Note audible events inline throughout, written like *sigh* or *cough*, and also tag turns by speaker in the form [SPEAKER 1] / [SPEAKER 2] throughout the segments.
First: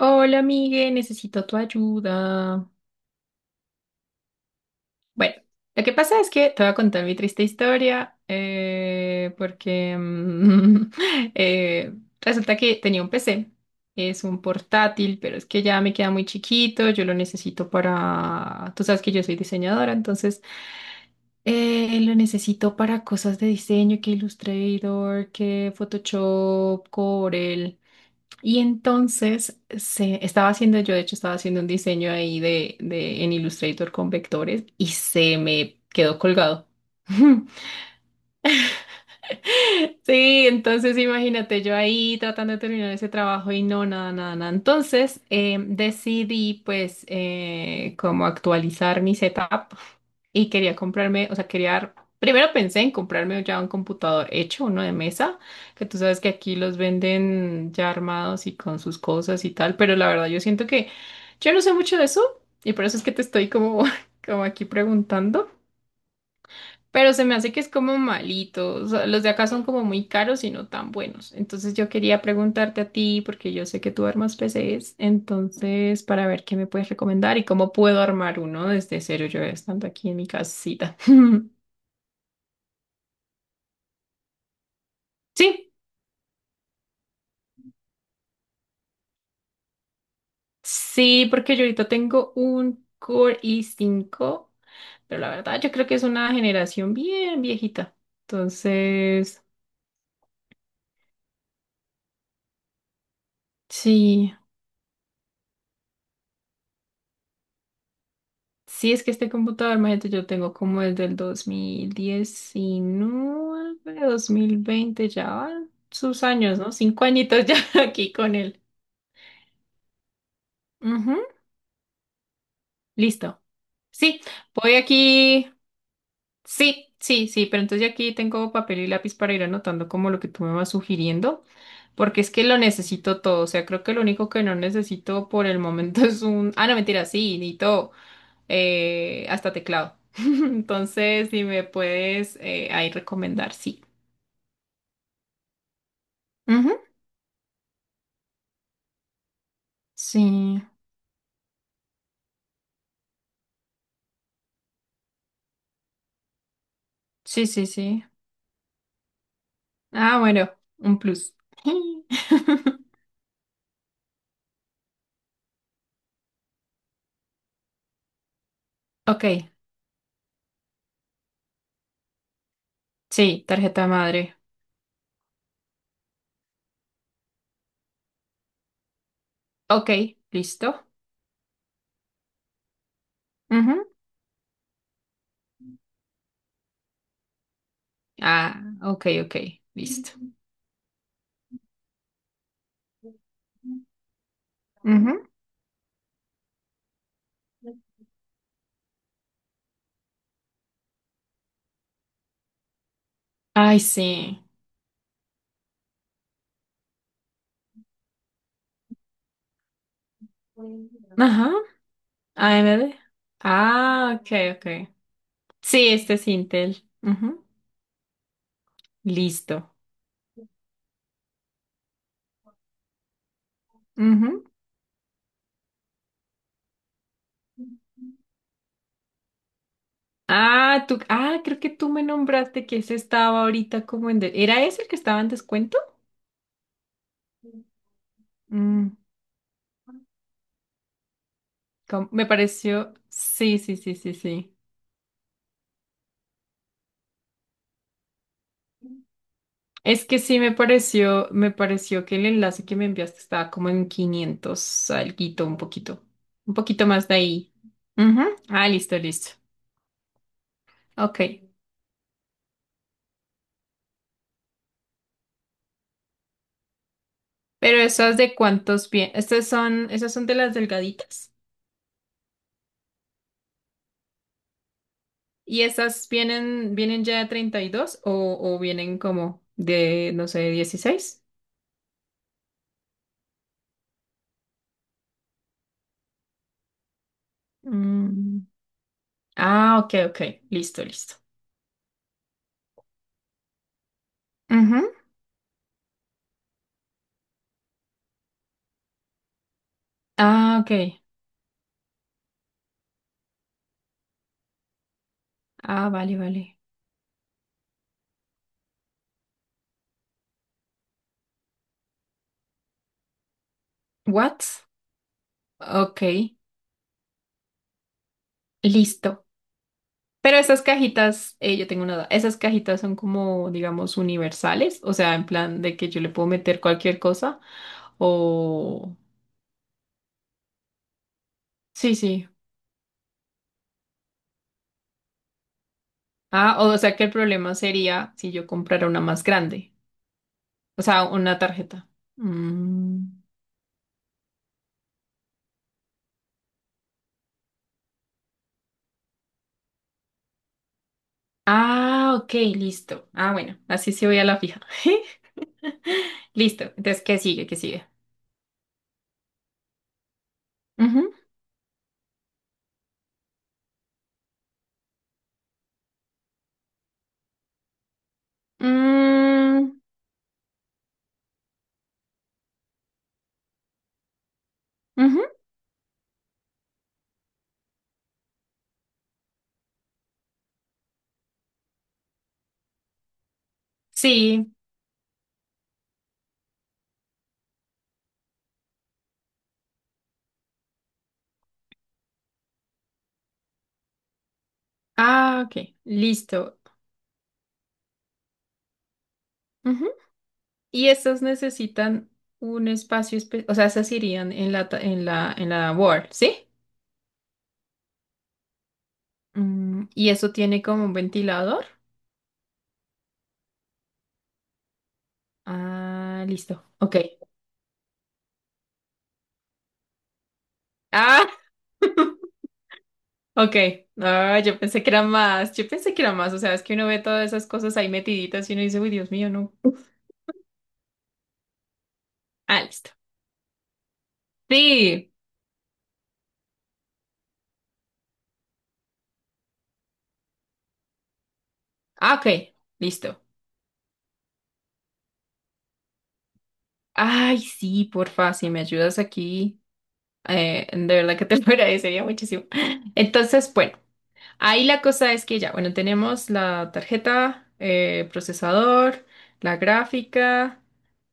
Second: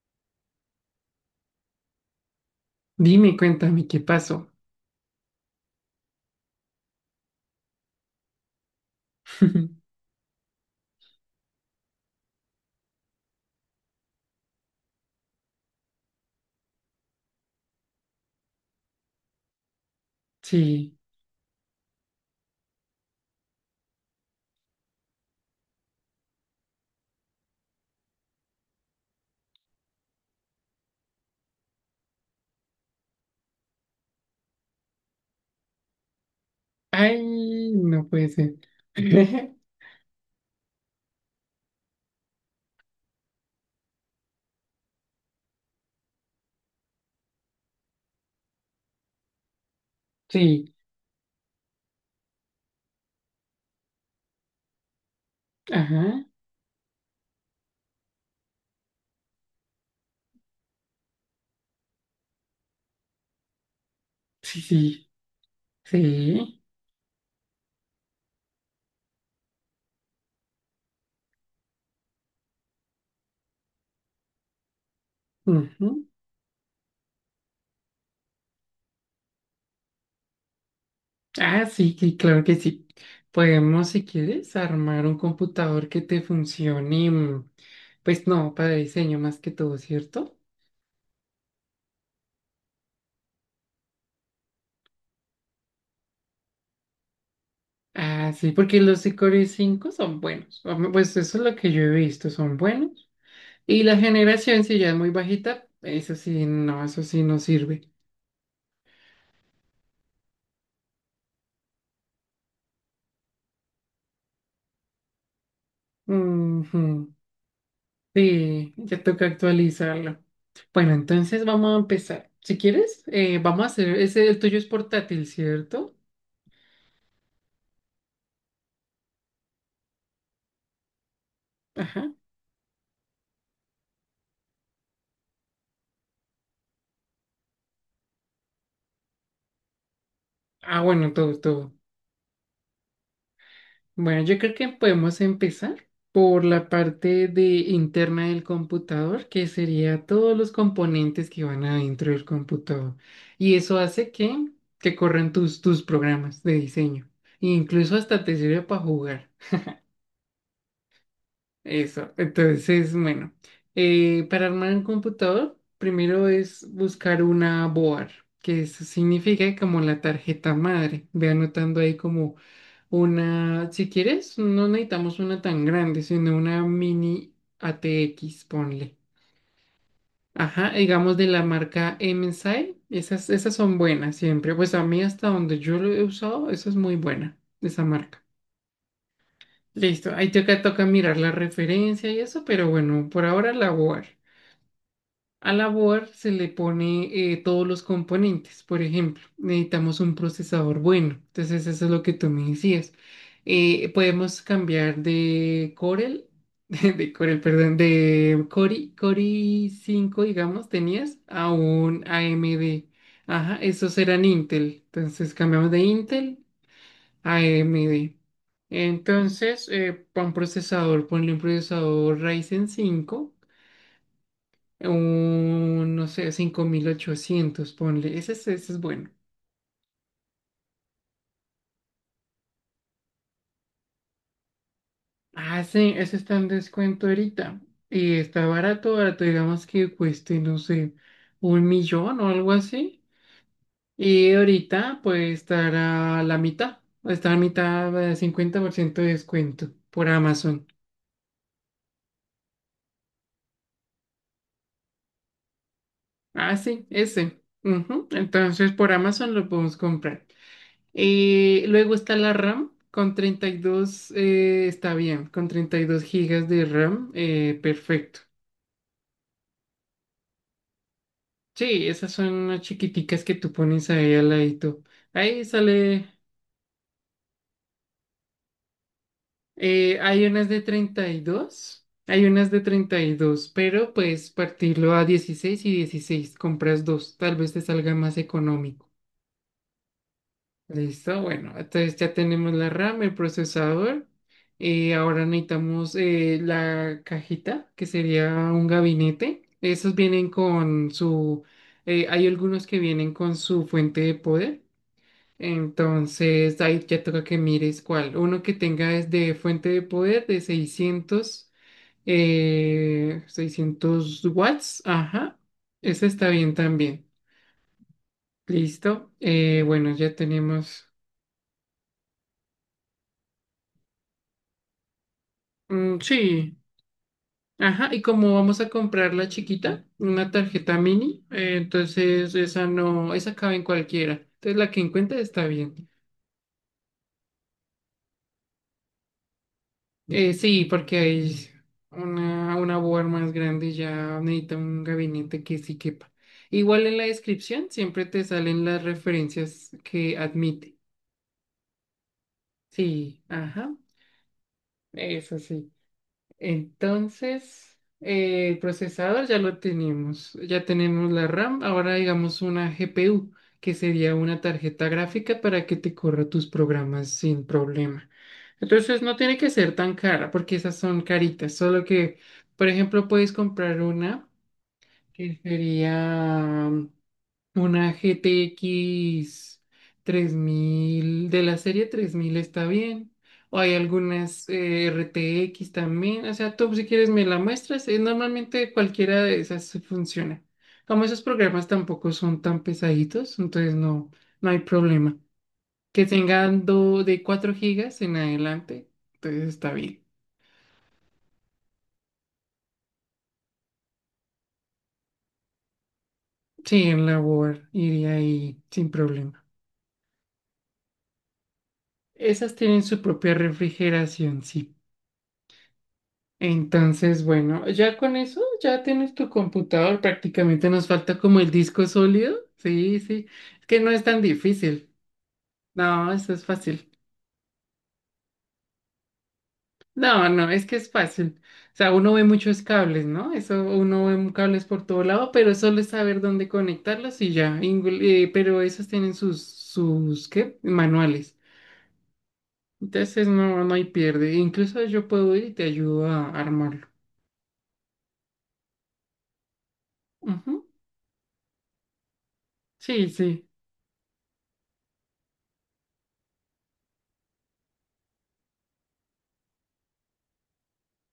[SPEAKER 1] Hola, Migue, necesito tu ayuda.
[SPEAKER 2] Dime, cuéntame qué pasó.
[SPEAKER 1] Bueno, lo que pasa es que te voy a contar mi triste historia,
[SPEAKER 2] *laughs*
[SPEAKER 1] porque *laughs* eh, resulta que tenía un PC, es un portátil, pero es que ya me queda muy chiquito, yo lo necesito para, tú sabes que yo soy diseñadora, entonces
[SPEAKER 2] Sí.
[SPEAKER 1] lo necesito para cosas de diseño, que Illustrator, que Photoshop, Corel. Y entonces estaba haciendo, yo de hecho estaba haciendo un diseño ahí en Illustrator con vectores y se me quedó colgado. *laughs*
[SPEAKER 2] Ay, no puede ser. *laughs*
[SPEAKER 1] Sí, entonces imagínate yo ahí tratando de terminar ese trabajo y no, nada, nada, nada. Entonces decidí pues como actualizar mi setup y
[SPEAKER 2] Sí.
[SPEAKER 1] quería comprarme, o sea, quería, primero pensé en comprarme ya un computador hecho, uno de mesa, que tú sabes
[SPEAKER 2] Ajá.
[SPEAKER 1] que aquí los venden ya armados y con sus cosas y tal, pero la verdad yo siento que yo no sé mucho de eso y por eso es que te estoy como, *laughs* como
[SPEAKER 2] Sí,
[SPEAKER 1] aquí
[SPEAKER 2] sí.
[SPEAKER 1] preguntando.
[SPEAKER 2] Sí.
[SPEAKER 1] Pero se me hace que es como malito. O sea, los de acá son como muy caros y no tan buenos. Entonces yo quería preguntarte a ti, porque yo sé que tú armas PCs, entonces
[SPEAKER 2] Ujú.
[SPEAKER 1] para ver qué me puedes recomendar y cómo puedo armar uno desde cero yo estando aquí en mi casita. *laughs*
[SPEAKER 2] Ah, sí, sí, claro que sí. Podemos, si quieres, armar un
[SPEAKER 1] Sí,
[SPEAKER 2] computador que te funcione. Pues no, para diseño más que todo, ¿cierto?
[SPEAKER 1] sí, porque yo ahorita tengo un Core i5, pero la verdad yo creo que es una generación bien viejita.
[SPEAKER 2] Ah, sí, porque los de
[SPEAKER 1] Entonces,
[SPEAKER 2] Core cinco son buenos. O Pues eso es lo que yo he visto, son buenos. Y la
[SPEAKER 1] sí.
[SPEAKER 2] generación, si ya es muy bajita, eso sí no sirve.
[SPEAKER 1] Sí, es que este computador, imagínate, yo tengo como desde el 2019, 2020, ya van sus años, ¿no? Cinco
[SPEAKER 2] Ujú.
[SPEAKER 1] añitos ya *laughs* aquí con él.
[SPEAKER 2] Sí, ya toca actualizarlo. Bueno,
[SPEAKER 1] Ujú.
[SPEAKER 2] entonces vamos a empezar. Si quieres,
[SPEAKER 1] Listo.
[SPEAKER 2] vamos a hacer,
[SPEAKER 1] Sí,
[SPEAKER 2] ese, el tuyo es
[SPEAKER 1] voy
[SPEAKER 2] portátil,
[SPEAKER 1] aquí.
[SPEAKER 2] ¿cierto?
[SPEAKER 1] Sí, sí, sí, pero entonces ya aquí tengo papel y lápiz para ir anotando como lo que tú me vas sugiriendo,
[SPEAKER 2] Ajá.
[SPEAKER 1] porque es que lo necesito todo. O sea, creo que lo único que no necesito por el momento *laughs* es un... Ah, no, mentira, sí, necesito. Hasta teclado. *laughs*
[SPEAKER 2] Ah, bueno,
[SPEAKER 1] Entonces,
[SPEAKER 2] todo,
[SPEAKER 1] si me
[SPEAKER 2] todo.
[SPEAKER 1] puedes ahí recomendar, sí.
[SPEAKER 2] Bueno, yo creo que podemos empezar por la
[SPEAKER 1] Ujú.
[SPEAKER 2] parte de interna del computador, que sería todos los
[SPEAKER 1] Sí,
[SPEAKER 2] componentes que van adentro del computador. Y eso hace que corran tus, tus programas de diseño.
[SPEAKER 1] sí,
[SPEAKER 2] E
[SPEAKER 1] sí,
[SPEAKER 2] incluso
[SPEAKER 1] sí.
[SPEAKER 2] hasta te sirve para jugar.
[SPEAKER 1] Ah, bueno, un plus.
[SPEAKER 2] Eso,
[SPEAKER 1] *laughs*
[SPEAKER 2] entonces, bueno, para armar un computador, primero es buscar una board, que eso
[SPEAKER 1] Ok,
[SPEAKER 2] significa como la tarjeta madre. Ve anotando ahí como
[SPEAKER 1] sí,
[SPEAKER 2] una,
[SPEAKER 1] tarjeta
[SPEAKER 2] si
[SPEAKER 1] madre.
[SPEAKER 2] quieres, no necesitamos una tan grande, sino una mini ATX, ponle.
[SPEAKER 1] Ok,
[SPEAKER 2] Ajá,
[SPEAKER 1] listo.
[SPEAKER 2] digamos de la marca MSI, esas, esas
[SPEAKER 1] Ujú.
[SPEAKER 2] son buenas siempre. Pues a mí hasta donde yo lo he usado, eso es muy buena, esa marca.
[SPEAKER 1] Ah, ok, ok, listo.
[SPEAKER 2] Listo, ahí toca, toca mirar la referencia y eso, pero bueno, por ahora la board.
[SPEAKER 1] Ujú.
[SPEAKER 2] A la board se le pone todos los componentes. Por ejemplo, necesitamos un procesador bueno. Entonces, eso es lo que tú me decías.
[SPEAKER 1] Ay, sí.
[SPEAKER 2] Podemos cambiar de Corel, *laughs* de Corel, perdón, de Cori, Cori 5 digamos, tenías,
[SPEAKER 1] Ajá,
[SPEAKER 2] a un AMD.
[SPEAKER 1] AMD.
[SPEAKER 2] Ajá, esos
[SPEAKER 1] Ah,
[SPEAKER 2] eran
[SPEAKER 1] ok,
[SPEAKER 2] Intel.
[SPEAKER 1] ok.
[SPEAKER 2] Entonces, cambiamos de
[SPEAKER 1] Sí, este es
[SPEAKER 2] Intel
[SPEAKER 1] Intel.
[SPEAKER 2] a
[SPEAKER 1] Ujú.
[SPEAKER 2] AMD. Entonces,
[SPEAKER 1] Listo.
[SPEAKER 2] para un procesador, ponle un procesador Ryzen 5
[SPEAKER 1] Ujú.
[SPEAKER 2] un, no sé, 5800 ponle. Ese es bueno.
[SPEAKER 1] Ah, tú, ah, creo que tú me nombraste que ese estaba ahorita como en... de- ¿Era ese el que estaba en
[SPEAKER 2] Ah,
[SPEAKER 1] descuento?
[SPEAKER 2] sí, ese está en descuento ahorita. Y está
[SPEAKER 1] Mm,
[SPEAKER 2] barato, barato, digamos que cueste, no sé, un
[SPEAKER 1] com-
[SPEAKER 2] millón
[SPEAKER 1] me
[SPEAKER 2] o algo
[SPEAKER 1] pareció...
[SPEAKER 2] así.
[SPEAKER 1] Sí, sí, sí, sí,
[SPEAKER 2] Y
[SPEAKER 1] sí.
[SPEAKER 2] ahorita puede estar a la mitad. Está a mitad, 50% de descuento
[SPEAKER 1] Es
[SPEAKER 2] por
[SPEAKER 1] que sí
[SPEAKER 2] Amazon.
[SPEAKER 1] me pareció que el enlace que me enviaste estaba como en 500, alguito, un
[SPEAKER 2] Ah,
[SPEAKER 1] poquito
[SPEAKER 2] sí,
[SPEAKER 1] más de
[SPEAKER 2] ese.
[SPEAKER 1] ahí.
[SPEAKER 2] Ujú.
[SPEAKER 1] Ujú. Ah,
[SPEAKER 2] Entonces por
[SPEAKER 1] listo, listo.
[SPEAKER 2] Amazon lo podemos comprar.
[SPEAKER 1] Ok.
[SPEAKER 2] Luego está la RAM con 32, está bien, con 32 gigas de RAM,
[SPEAKER 1] Pero esas
[SPEAKER 2] perfecto.
[SPEAKER 1] de cuántos pies, estas son, esas son de las delgaditas.
[SPEAKER 2] Sí, esas son unas chiquiticas que tú pones ahí al ladito. Ahí
[SPEAKER 1] ¿Y esas
[SPEAKER 2] sale,
[SPEAKER 1] vienen, vienen ya de 32 o vienen como de,
[SPEAKER 2] hay
[SPEAKER 1] no
[SPEAKER 2] unas
[SPEAKER 1] sé,
[SPEAKER 2] de treinta y
[SPEAKER 1] dieciséis?
[SPEAKER 2] dos, hay unas de 32, pero pues partirlo a 16 y 16, compras dos, tal vez te salga más
[SPEAKER 1] Mm.
[SPEAKER 2] económico.
[SPEAKER 1] Ah, ok, ok. Listo, listo.
[SPEAKER 2] Listo, bueno, entonces ya tenemos la RAM, el procesador
[SPEAKER 1] Ujú.
[SPEAKER 2] y ahora necesitamos la cajita que sería un gabinete. Esos vienen
[SPEAKER 1] Ah, ok.
[SPEAKER 2] con su, hay algunos que vienen con su fuente de poder.
[SPEAKER 1] Ah, vale, vale.
[SPEAKER 2] Entonces ahí ya toca que mires cuál. Uno que tenga es de fuente de poder de 600 600
[SPEAKER 1] What?
[SPEAKER 2] watts. Ajá,
[SPEAKER 1] Ok,
[SPEAKER 2] ese está bien también. Listo.
[SPEAKER 1] listo.
[SPEAKER 2] Bueno, ya
[SPEAKER 1] Pero esas
[SPEAKER 2] tenemos.
[SPEAKER 1] cajitas, yo tengo una duda. Esas cajitas son como, digamos, universales, o sea, en plan de que
[SPEAKER 2] Mm,
[SPEAKER 1] yo le puedo
[SPEAKER 2] sí.
[SPEAKER 1] meter cualquier cosa.
[SPEAKER 2] Ajá, y como vamos a
[SPEAKER 1] O...
[SPEAKER 2] comprar la chiquita, una tarjeta mini,
[SPEAKER 1] Sí, sí.
[SPEAKER 2] entonces esa no, esa cabe en cualquiera. Entonces la que encuentre está bien.
[SPEAKER 1] Ah, o sea que el problema sería si yo comprara una más grande.
[SPEAKER 2] Sí,
[SPEAKER 1] O
[SPEAKER 2] porque
[SPEAKER 1] sea, una
[SPEAKER 2] hay
[SPEAKER 1] tarjeta.
[SPEAKER 2] una
[SPEAKER 1] Mm.
[SPEAKER 2] board más grande y ya necesita un gabinete que sí quepa. Igual en la descripción siempre te salen las referencias que admite.
[SPEAKER 1] Ah, ok, listo.
[SPEAKER 2] Sí,
[SPEAKER 1] Ah, bueno,
[SPEAKER 2] ajá,
[SPEAKER 1] así sí voy a la fija. *laughs*
[SPEAKER 2] eso sí.
[SPEAKER 1] Listo. Entonces, ¿qué sigue? ¿Qué
[SPEAKER 2] Entonces,
[SPEAKER 1] sigue?
[SPEAKER 2] el procesador ya lo tenemos, ya tenemos
[SPEAKER 1] Ujú.
[SPEAKER 2] la RAM, ahora digamos una GPU, que sería una tarjeta gráfica para que te corra tus programas sin problema. Entonces, no tiene que
[SPEAKER 1] Mm,
[SPEAKER 2] ser tan cara, porque esas son caritas, solo que, por ejemplo, puedes comprar una
[SPEAKER 1] ujú.
[SPEAKER 2] que sería una GTX mil de la serie 3000 está bien. O hay algunas
[SPEAKER 1] Sí.
[SPEAKER 2] RTX también. O sea, tú si quieres me la muestras. Normalmente cualquiera de esas se funciona. Como esos programas tampoco son tan pesaditos, entonces no, no hay problema.
[SPEAKER 1] Ah, ok,
[SPEAKER 2] Que
[SPEAKER 1] listo.
[SPEAKER 2] tengan de 4 gigas en adelante, entonces está
[SPEAKER 1] Ujú.
[SPEAKER 2] bien.
[SPEAKER 1] Y estas necesitan un espacio especial, o sea, esas irían en la, ta- en la board, ¿sí?
[SPEAKER 2] Sí, en la Word iría ahí sin problema.
[SPEAKER 1] Mm, y eso tiene como un ventilador.
[SPEAKER 2] Esas tienen su propia refrigeración, sí.
[SPEAKER 1] Ah, listo. Ok.
[SPEAKER 2] Entonces, bueno, ya con eso ya tienes tu computador. Prácticamente nos falta
[SPEAKER 1] Ah,
[SPEAKER 2] como el disco
[SPEAKER 1] *laughs*
[SPEAKER 2] sólido. Sí, sí.
[SPEAKER 1] Ok,
[SPEAKER 2] Es que no es tan
[SPEAKER 1] ah, yo pensé
[SPEAKER 2] difícil.
[SPEAKER 1] que era más, yo pensé que era
[SPEAKER 2] No,
[SPEAKER 1] más,
[SPEAKER 2] eso
[SPEAKER 1] o
[SPEAKER 2] es
[SPEAKER 1] sea, es que uno
[SPEAKER 2] fácil.
[SPEAKER 1] ve todas esas cosas ahí metiditas y uno dice, uy, Dios mío, no.
[SPEAKER 2] No, no, es que es fácil. O sea, uno ve
[SPEAKER 1] Ah,
[SPEAKER 2] muchos
[SPEAKER 1] listo.
[SPEAKER 2] cables, ¿no? Eso, uno ve cables por todo
[SPEAKER 1] Sí,
[SPEAKER 2] lado, pero solo es saber dónde conectarlos y ya. Pero esos tienen sus, sus, ¿qué? Manuales.
[SPEAKER 1] ah, ok, listo.
[SPEAKER 2] Entonces, no, no hay pierde. Incluso yo puedo ir y te ayudo a armarlo.
[SPEAKER 1] Ay, sí, porfa, si me ayudas aquí,
[SPEAKER 2] Ujú.
[SPEAKER 1] de verdad que te lo *laughs* agradecería muchísimo.
[SPEAKER 2] Sí, sí.
[SPEAKER 1] Entonces, bueno, ahí la cosa es que ya, bueno, tenemos la tarjeta, procesador, la gráfica,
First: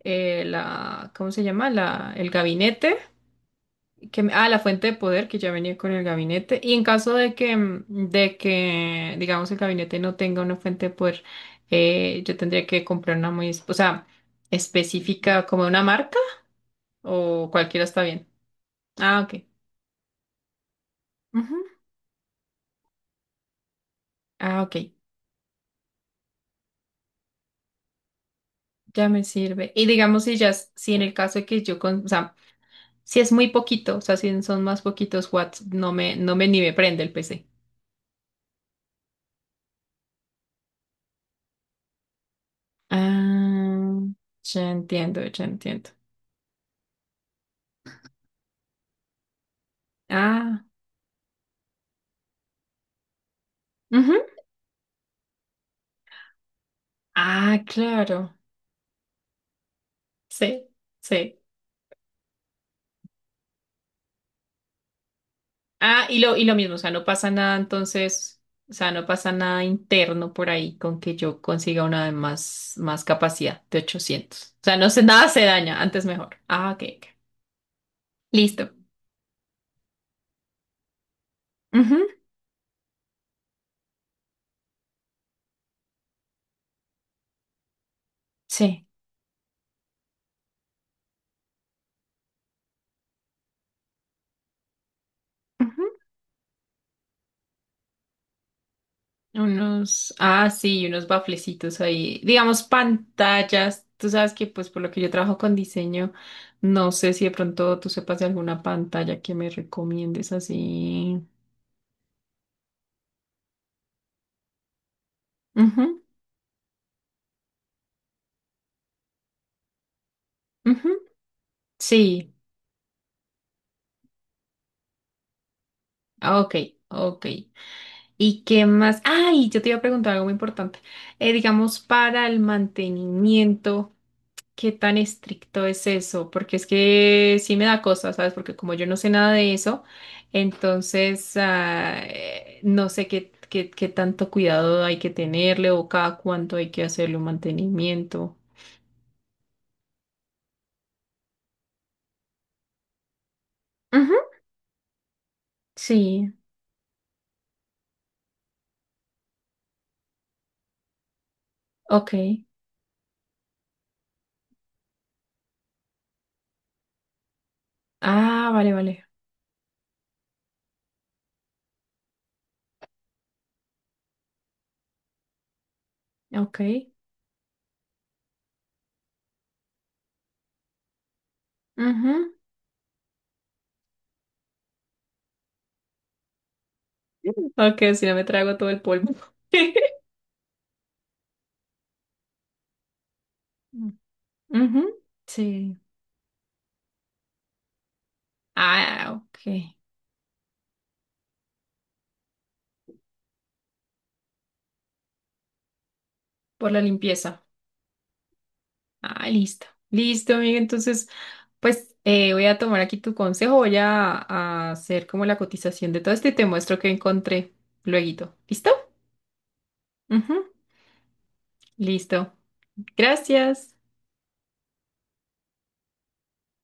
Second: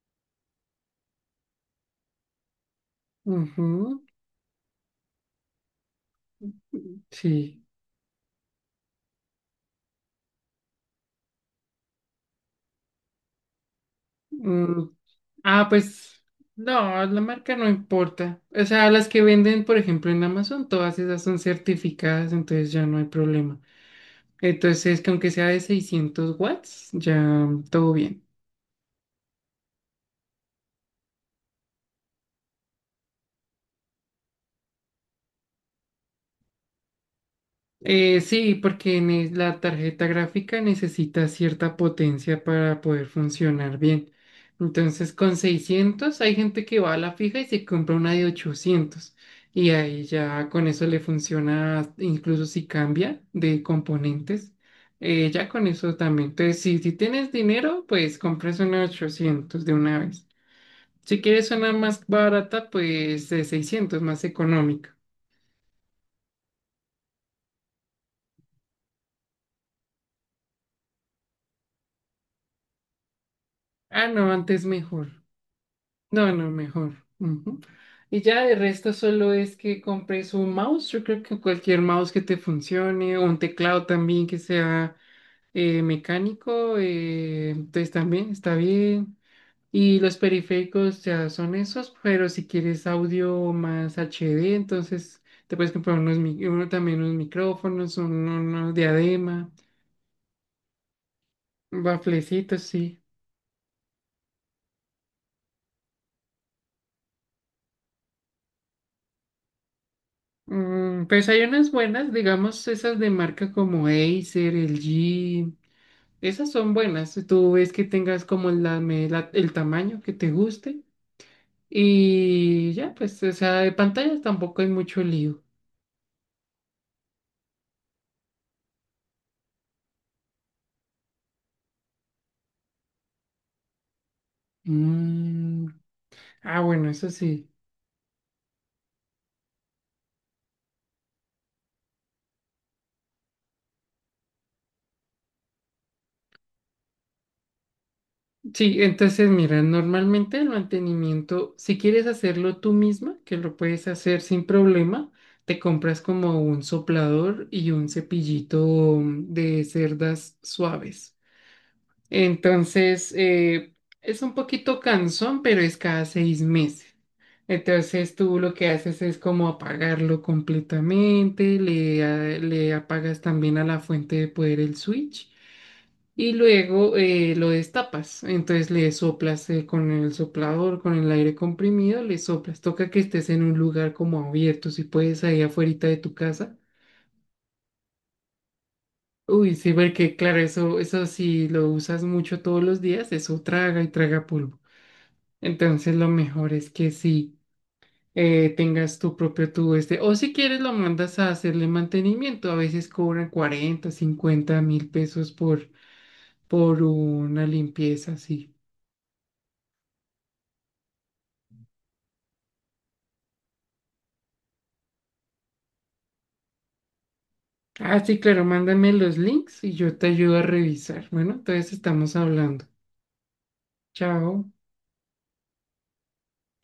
[SPEAKER 1] ¿cómo se llama? La, el gabinete.
[SPEAKER 2] Ujú.
[SPEAKER 1] Que ah, la fuente de poder que ya venía con el gabinete. Y en caso de que,
[SPEAKER 2] Sí.
[SPEAKER 1] digamos, el gabinete no tenga una fuente de poder, yo tendría que comprar una muy, es- o sea,
[SPEAKER 2] Mm.
[SPEAKER 1] específica como una marca
[SPEAKER 2] Pues no, la
[SPEAKER 1] o
[SPEAKER 2] marca no
[SPEAKER 1] cualquiera está bien.
[SPEAKER 2] importa. O sea, las
[SPEAKER 1] Ah,
[SPEAKER 2] que
[SPEAKER 1] ok.
[SPEAKER 2] venden, por ejemplo, en Amazon, todas esas son
[SPEAKER 1] Ujú.
[SPEAKER 2] certificadas, entonces ya no hay problema.
[SPEAKER 1] Ah, ok.
[SPEAKER 2] Entonces, que aunque sea de 600 watts, ya todo bien.
[SPEAKER 1] Ya me sirve. Y digamos, si ya, es- si en el caso de que yo con, o sea, si es muy poquito, o sea, si son más poquitos watts, no me ni me prende el PC.
[SPEAKER 2] Sí, porque la tarjeta gráfica necesita cierta potencia para poder funcionar
[SPEAKER 1] Ah,
[SPEAKER 2] bien.
[SPEAKER 1] ya
[SPEAKER 2] Entonces,
[SPEAKER 1] entiendo,
[SPEAKER 2] con
[SPEAKER 1] ya entiendo.
[SPEAKER 2] 600 hay gente que va a la fija y se compra una de 800. Y ahí ya
[SPEAKER 1] Ah,
[SPEAKER 2] con eso le funciona, incluso si cambia de
[SPEAKER 1] ujú.
[SPEAKER 2] componentes, ya con eso también. Entonces, si tienes
[SPEAKER 1] Ah,
[SPEAKER 2] dinero, pues
[SPEAKER 1] claro.
[SPEAKER 2] compras una 800 de una vez.
[SPEAKER 1] Sí,
[SPEAKER 2] Si
[SPEAKER 1] sí.
[SPEAKER 2] quieres una más barata, pues de 600, más económica.
[SPEAKER 1] Ah, y lo mismo, o sea, no pasa nada entonces, o sea, no pasa nada interno por ahí con que yo consiga una de más, más capacidad de
[SPEAKER 2] Ah, no,
[SPEAKER 1] 800. O
[SPEAKER 2] antes
[SPEAKER 1] sea, no sé,
[SPEAKER 2] mejor.
[SPEAKER 1] nada se daña, antes
[SPEAKER 2] No,
[SPEAKER 1] mejor.
[SPEAKER 2] no,
[SPEAKER 1] Ah, ok,
[SPEAKER 2] mejor.
[SPEAKER 1] ok.
[SPEAKER 2] Ujú. Y ya de
[SPEAKER 1] Listo.
[SPEAKER 2] resto solo es que compres un mouse. Yo creo que cualquier
[SPEAKER 1] Ujú.
[SPEAKER 2] mouse que te funcione, o un teclado también que sea mecánico, entonces también está
[SPEAKER 1] Sí.
[SPEAKER 2] bien. Y los periféricos ya son esos, pero si quieres audio más HD entonces te puedes
[SPEAKER 1] Ujú.
[SPEAKER 2] comprar uno, también unos micrófonos, unos diadema,
[SPEAKER 1] Unos, ah, sí, unos baflecitos ahí. Digamos,
[SPEAKER 2] baflecitos, sí.
[SPEAKER 1] pantallas. Tú sabes que, pues, por lo que yo trabajo con diseño, no sé si de pronto tú sepas de alguna pantalla que me recomiendes
[SPEAKER 2] Mm,
[SPEAKER 1] así.
[SPEAKER 2] pues hay unas buenas, digamos, esas de marca como Acer, LG.
[SPEAKER 1] Ujú,
[SPEAKER 2] Esas son buenas. Tú ves que tengas como el tamaño que te guste.
[SPEAKER 1] ujú. Sí,
[SPEAKER 2] Y ya, pues, o sea, de pantallas tampoco hay mucho lío.
[SPEAKER 1] ah, ok, ok. ¿Y qué más? Ay, yo te iba a preguntar algo muy importante. Digamos, para el mantenimiento, ¿qué tan estricto
[SPEAKER 2] Mm.
[SPEAKER 1] es eso? Porque
[SPEAKER 2] Ah,
[SPEAKER 1] es
[SPEAKER 2] bueno, eso
[SPEAKER 1] que
[SPEAKER 2] sí.
[SPEAKER 1] sí me da cosa, ¿sabes? Porque como yo no sé nada de eso, entonces no sé qué tanto cuidado hay que tenerle o cada cuánto hay que hacerle un mantenimiento.
[SPEAKER 2] Sí, entonces mira, normalmente el mantenimiento, si quieres hacerlo tú misma, que lo puedes
[SPEAKER 1] Ujú.
[SPEAKER 2] hacer sin problema, te compras
[SPEAKER 1] Sí,
[SPEAKER 2] como un soplador y un cepillito de cerdas suaves.
[SPEAKER 1] ok.
[SPEAKER 2] Entonces, es un poquito cansón, pero es cada 6 meses. Entonces, tú
[SPEAKER 1] Ah,
[SPEAKER 2] lo que
[SPEAKER 1] vale,
[SPEAKER 2] haces
[SPEAKER 1] vale.
[SPEAKER 2] es como apagarlo completamente, le apagas también a la fuente de poder el switch y
[SPEAKER 1] Ok.
[SPEAKER 2] luego lo destapas. Entonces, le soplas con el soplador, con el aire comprimido, le
[SPEAKER 1] Ujú.
[SPEAKER 2] soplas. Toca que estés en un lugar como abierto, si puedes, ahí afuerita de tu casa.
[SPEAKER 1] Ok, si no me trago todo el polvo.
[SPEAKER 2] Uy, sí,
[SPEAKER 1] *laughs*
[SPEAKER 2] porque claro, eso si lo usas mucho todos los días, eso traga y
[SPEAKER 1] Mm.
[SPEAKER 2] traga polvo.
[SPEAKER 1] Ujú. Sí.
[SPEAKER 2] Entonces lo mejor es que sí tengas
[SPEAKER 1] Ah,
[SPEAKER 2] tu
[SPEAKER 1] ok.
[SPEAKER 2] propio tubo este. O si quieres lo mandas a hacerle mantenimiento. A veces cobran 40 50 mil pesos
[SPEAKER 1] Por la
[SPEAKER 2] por
[SPEAKER 1] limpieza.
[SPEAKER 2] una limpieza así.
[SPEAKER 1] Ah, listo. Listo, amiga. Entonces, pues voy a tomar aquí tu consejo. Voy a hacer como la cotización de todo esto y te muestro que encontré
[SPEAKER 2] Ah, sí,
[SPEAKER 1] lueguito.
[SPEAKER 2] claro,
[SPEAKER 1] ¿Listo?
[SPEAKER 2] mándame los links y yo te
[SPEAKER 1] Ujú.
[SPEAKER 2] ayudo a revisar. Bueno, entonces estamos
[SPEAKER 1] Listo.
[SPEAKER 2] hablando.
[SPEAKER 1] Gracias.
[SPEAKER 2] Chao.